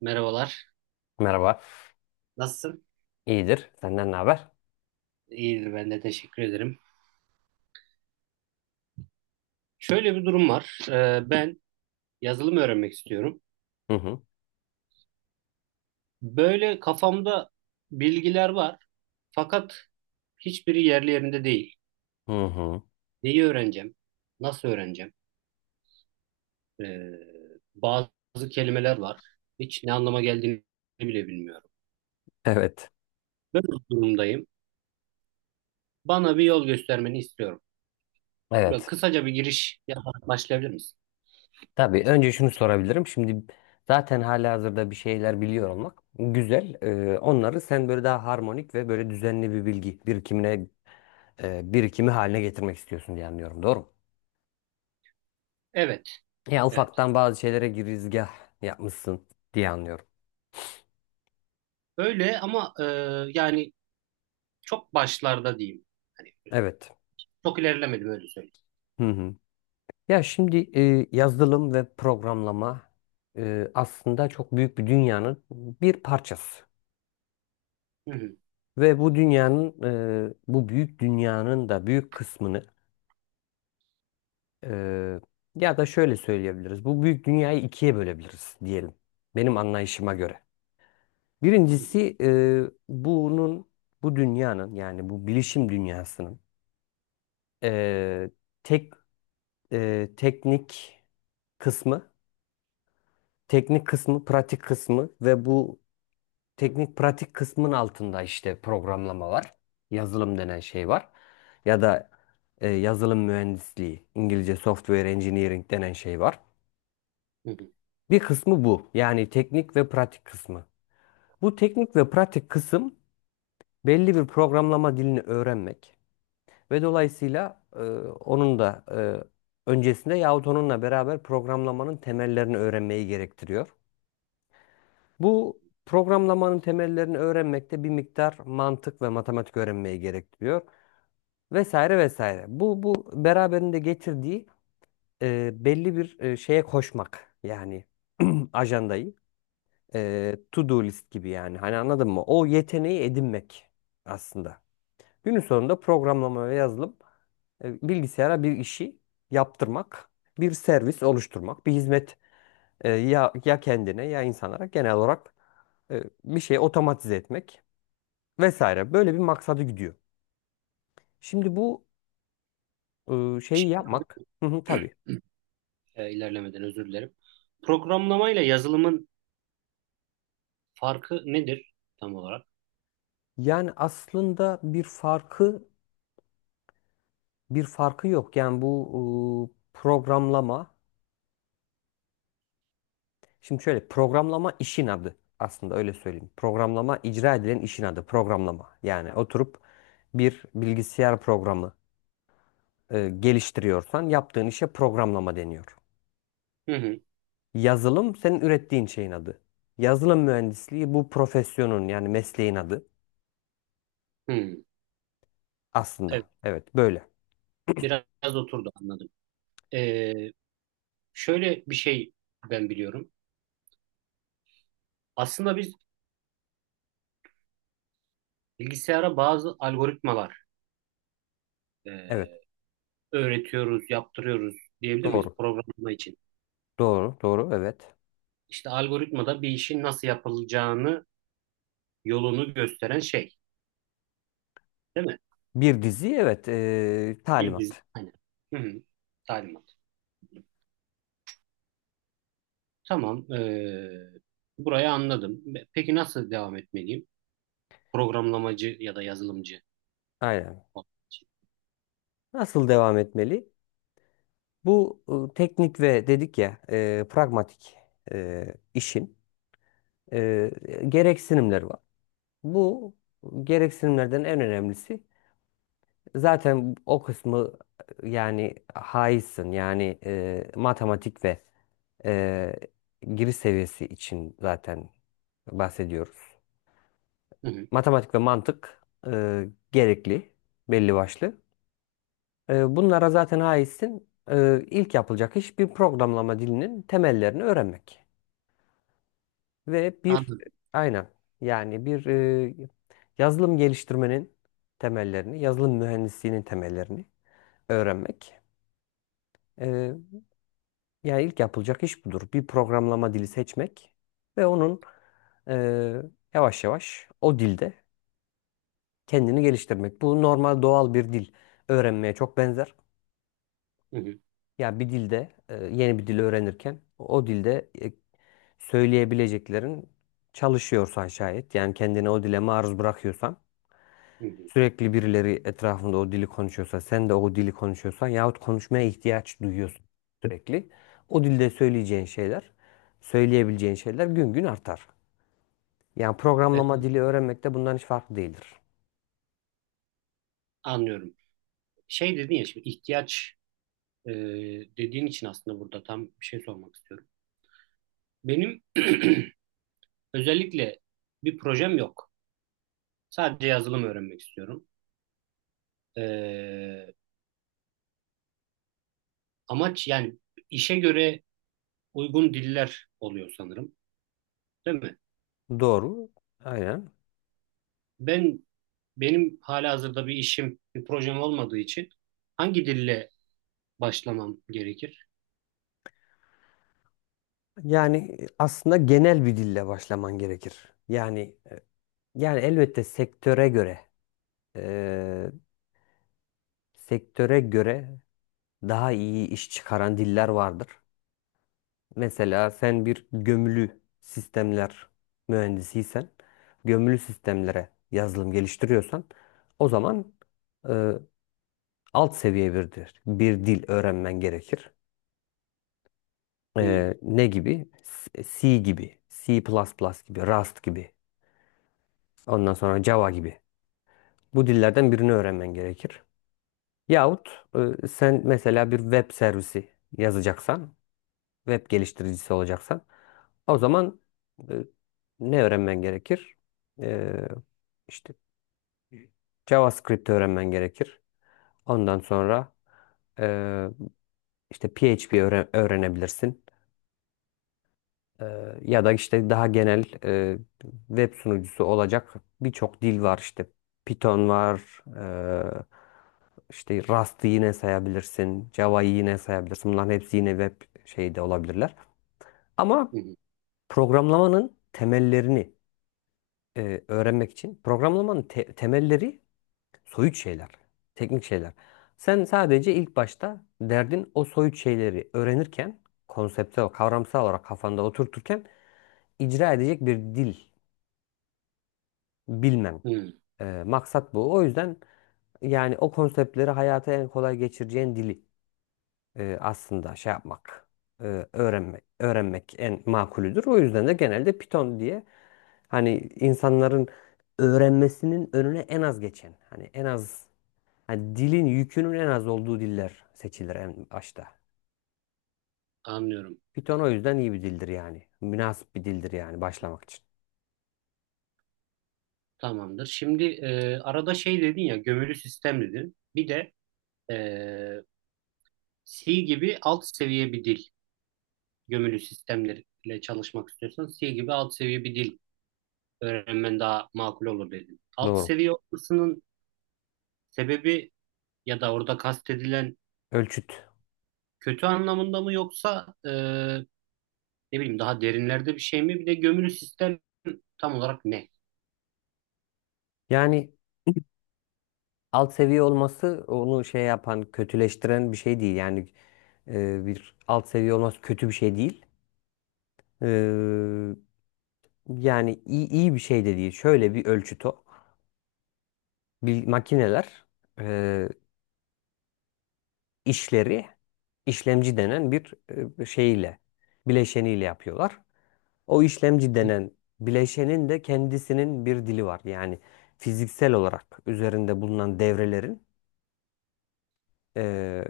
Merhabalar. Merhaba. Nasılsın? İyidir. Senden ne haber? İyidir ben de teşekkür ederim. Şöyle bir durum var. Ben yazılım öğrenmek istiyorum. Hı hı. Böyle kafamda bilgiler var. Fakat hiçbiri yerli yerinde değil. Hı hı. Neyi öğreneceğim? Nasıl öğreneceğim? Ee, Bazı kelimeler var. Hiç ne anlama geldiğini bile bilmiyorum. Evet. Böyle bir durumdayım. Bana bir yol göstermeni istiyorum. Böyle Evet. kısaca bir giriş yaparak başlayabilir misin? Tabii önce şunu sorabilirim. Şimdi zaten halihazırda bir şeyler biliyor olmak güzel. Onları sen böyle daha harmonik ve böyle düzenli bir bilgi birikimine birikimi haline getirmek istiyorsun diye anlıyorum. Doğru mu? Evet, Ya evet. ufaktan bazı şeylere girizgah yapmışsın diye anlıyorum. Öyle ama yani çok başlarda diyeyim. Hani Evet. çok ilerlemedim öyle söyleyeyim. Hı hı. Ya şimdi yazılım ve programlama aslında çok büyük bir dünyanın bir parçası. Hı hı, Ve bu dünyanın, bu büyük dünyanın da büyük kısmını e, ya da şöyle söyleyebiliriz. Bu büyük dünyayı ikiye bölebiliriz diyelim. Benim anlayışıma göre. hı hı, Birincisi bunun, bu dünyanın yani bu bilişim dünyasının e, tek teknik kısmı, teknik kısmı, pratik kısmı ve bu teknik pratik kısmın altında işte programlama var. Yazılım denen şey var. Ya da yazılım mühendisliği, İngilizce software engineering denen şey var. hı hı. Bir kısmı bu. Yani teknik ve pratik kısmı. Bu teknik ve pratik kısım belli bir programlama dilini öğrenmek ve dolayısıyla onun da öncesinde yahut onunla beraber programlamanın temellerini öğrenmeyi gerektiriyor. Bu programlamanın temellerini öğrenmekte bir miktar mantık ve matematik öğrenmeyi gerektiriyor vesaire vesaire. Bu beraberinde getirdiği belli bir şeye koşmak yani ajandayı to-do list gibi yani hani anladın mı? O yeteneği edinmek aslında. Günün sonunda programlama ve yazılım bilgisayara bir işi yaptırmak, bir servis oluşturmak, bir hizmet ya ya kendine ya insanlara genel olarak bir şeyi otomatize etmek. Vesaire böyle bir maksadı gidiyor. Şimdi bu şeyi yapmak. Hı hı, tabii. İlerlemeden özür dilerim. Programlamayla yazılımın farkı nedir tam olarak? Yani aslında bir farkı yok. Yani bu programlama şimdi şöyle, programlama işin adı aslında, öyle söyleyeyim. Programlama icra edilen işin adı programlama. Yani oturup bir bilgisayar programı geliştiriyorsan yaptığın işe programlama deniyor. Hı hı, Yazılım senin ürettiğin şeyin adı. Yazılım mühendisliği bu profesyonun yani mesleğin adı hı. aslında. Evet, Evet böyle. biraz oturdu anladım. Ee, Şöyle bir şey ben biliyorum. Aslında biz bilgisayara bazı algoritmalar Evet. e, öğretiyoruz, yaptırıyoruz diyebilir miyiz Doğru. programlama için? Doğru. Doğru. Evet. İşte algoritmada bir işin nasıl yapılacağını, yolunu gösteren şey, değil mi? Bir dizi evet. Talimat. Aynen. Hı hı. Talimat. Tamam, burayı anladım. Peki nasıl devam etmeliyim? Programlamacı ya da yazılımcı Aynen. olmak için. Nasıl devam etmeli? Bu teknik ve dedik ya pragmatik işin e, gereksinimleri var. Bu gereksinimlerden en önemlisi, zaten o kısmı yani haizsin. Yani matematik ve e, giriş seviyesi için zaten bahsediyoruz. Hı hı, Matematik ve mantık gerekli belli başlı. Bunlara zaten haizsin. İlk yapılacak iş bir programlama dilinin temellerini öğrenmek. Ve bir anladım. aynen yani bir yazılım geliştirmenin temellerini, yazılım mühendisliğinin temellerini öğrenmek. E, Yani ilk yapılacak iş budur. Bir programlama dili seçmek ve onun e, yavaş yavaş o dilde kendini geliştirmek. Bu normal doğal bir dil öğrenmeye çok benzer. Hı hı, Ya bir dilde yeni bir dil öğrenirken o dilde söyleyebileceklerin çalışıyorsan şayet, yani kendini o dile maruz bırakıyorsan, hı hı. sürekli birileri etrafında o dili konuşuyorsa, sen de o dili konuşuyorsan yahut konuşmaya ihtiyaç duyuyorsun sürekli. O dilde söyleyeceğin şeyler, söyleyebileceğin şeyler gün gün artar. Yani Evet, programlama dili öğrenmek de bundan hiç farklı değildir. anlıyorum. Şey dedin ya şimdi ihtiyaç dediğin için aslında burada tam bir şey sormak istiyorum. Benim özellikle bir projem yok. Sadece yazılım öğrenmek istiyorum. Eee, Amaç yani işe göre uygun diller oluyor sanırım, değil mi? Doğru. Aynen. Ben Benim halihazırda bir işim, bir projem olmadığı için hangi dille başlamam gerekir? Yani aslında genel bir dille başlaman gerekir. Yani elbette sektöre göre, eee, sektöre göre daha iyi iş çıkaran diller vardır. Mesela sen bir gömülü sistemler mühendisiysen, gömülü sistemlere yazılım geliştiriyorsan, o zaman e, alt seviye bir dil öğrenmen gerekir. Hmm, E, ne gibi? S- C gibi, C++ gibi, Rust gibi, ondan sonra Java gibi. Bu dillerden birini öğrenmen gerekir. Yahut sen mesela bir web servisi yazacaksan, web geliştiricisi olacaksan o zaman e, ne öğrenmen gerekir? E, işte JavaScript öğrenmen gerekir. Ondan sonra e, işte PHP öğrenebilirsin. E, Ya da işte daha genel, web sunucusu olacak birçok dil var işte. Python var, işte Rust'ı yine sayabilirsin, Java'yı yine sayabilirsin. Bunların hepsi yine web şeyde olabilirler. Ama hmm, programlamanın temellerini öğrenmek için, programlamanın temelleri soyut şeyler, teknik şeyler. Sen sadece ilk başta derdin o soyut şeyleri öğrenirken, konsepte, kavramsal olarak kafanda oturturken icra edecek bir dil bilmen. hmm, Maksat bu. O yüzden yani o konseptleri hayata en kolay geçireceğin dili, aslında şey yapmak, öğrenmek, öğrenmek en makulüdür. O yüzden de genelde Python diye, hani insanların öğrenmesinin önüne en az geçen, hani en az, hani dilin yükünün en az olduğu diller seçilir en başta. anlıyorum. Python o yüzden iyi bir dildir yani. Münasip bir dildir yani başlamak için. Tamamdır. Şimdi arada şey dedin ya, gömülü sistem dedin. Bir de e, C gibi alt seviye bir dil. Gömülü sistemlerle çalışmak istiyorsan C gibi alt seviye bir dil öğrenmen daha makul olur dedin. Alt Doğru. seviye olmasının sebebi ya da orada kastedilen Ölçüt. kötü anlamında mı yoksa ne bileyim daha derinlerde bir şey mi? Bir de gömülü sistem tam olarak ne? Yani alt seviye olması onu şey yapan, kötüleştiren bir şey değil. Yani bir alt seviye olması kötü bir şey değil. E, Yani iyi, iyi bir şey de değil. Şöyle bir ölçüt o. Bil- makineler e, işleri işlemci denen bir şeyle, bileşeniyle yapıyorlar. O işlemci denen bileşenin de kendisinin bir dili var. Yani fiziksel olarak üzerinde bulunan devrelerin e,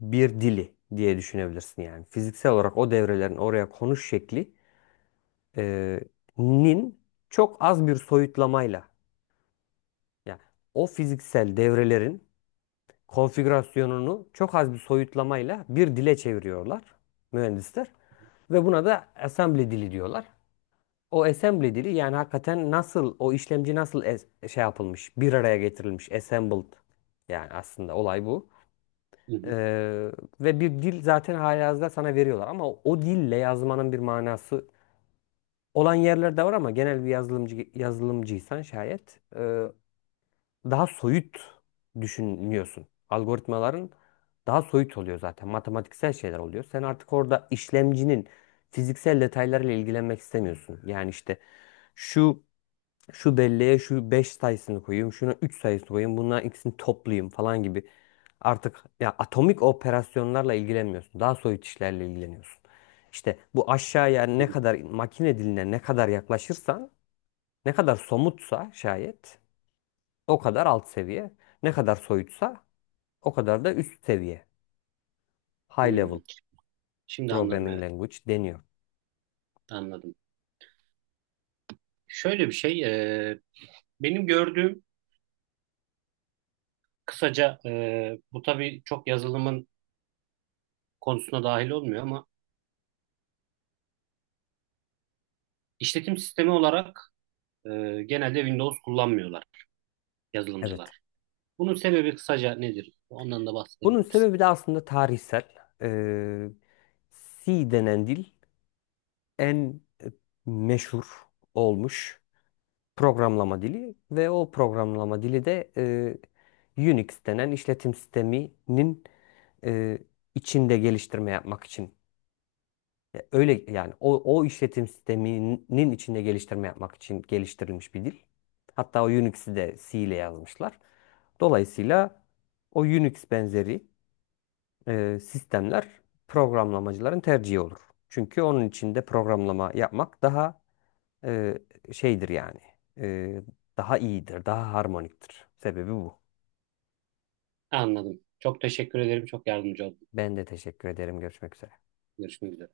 bir dili diye düşünebilirsin. Yani fiziksel olarak o devrelerin oraya konuş şekli e, nin çok az bir soyutlamayla, yani o fiziksel devrelerin konfigürasyonunu çok az bir soyutlamayla bir dile çeviriyorlar mühendisler ve buna da assembly dili diyorlar. O assembly dili, yani hakikaten nasıl o işlemci nasıl es- şey yapılmış, bir araya getirilmiş, assembled, yani aslında olay bu. Hı hı Ee, Ve bir dil zaten halihazırda sana veriyorlar, ama o dille yazmanın bir manası olan yerler de var, ama genel bir yazılımcı yazılımcıysan şayet, daha soyut düşünüyorsun. Algoritmaların daha soyut oluyor zaten. Matematiksel şeyler oluyor. Sen artık orada işlemcinin fiziksel detaylarıyla ilgilenmek istemiyorsun. Yani işte şu şu belleğe şu 5 sayısını koyayım, şuna 3 sayısını koyayım, bunların ikisini toplayayım falan gibi. Artık ya atomik operasyonlarla ilgilenmiyorsun. Daha soyut işlerle ilgileniyorsun. İşte bu, aşağıya ne hı. kadar makine diline ne kadar yaklaşırsan, ne kadar somutsa şayet o kadar alt seviye. Ne kadar soyutsa o kadar da üst seviye. High Hmm. level Şimdi anladım programming evet. language deniyor. Anladım. Şöyle bir şey, e, benim gördüğüm kısaca, bu tabii çok yazılımın konusuna dahil olmuyor ama işletim sistemi olarak e, genelde Windows kullanmıyorlar Evet. yazılımcılar. Bunun sebebi kısaca nedir? Ondan da Bunun bahsedebilir misin? sebebi de aslında tarihsel. Ee, C denen dil en meşhur olmuş programlama dili, ve o programlama dili de Unix denen işletim sisteminin e, içinde geliştirme yapmak için. Öyle yani, o işletim sisteminin içinde geliştirme yapmak için geliştirilmiş bir dil. Hatta o Unix'i de C ile yazmışlar. Dolayısıyla o Unix benzeri sistemler programlamacıların tercihi olur. Çünkü onun içinde programlama yapmak daha e, şeydir yani. E, Daha iyidir, daha harmoniktir. Sebebi bu. Anladım. Çok teşekkür ederim. Çok yardımcı oldun. Ben de teşekkür ederim. Görüşmek üzere. Görüşmek üzere.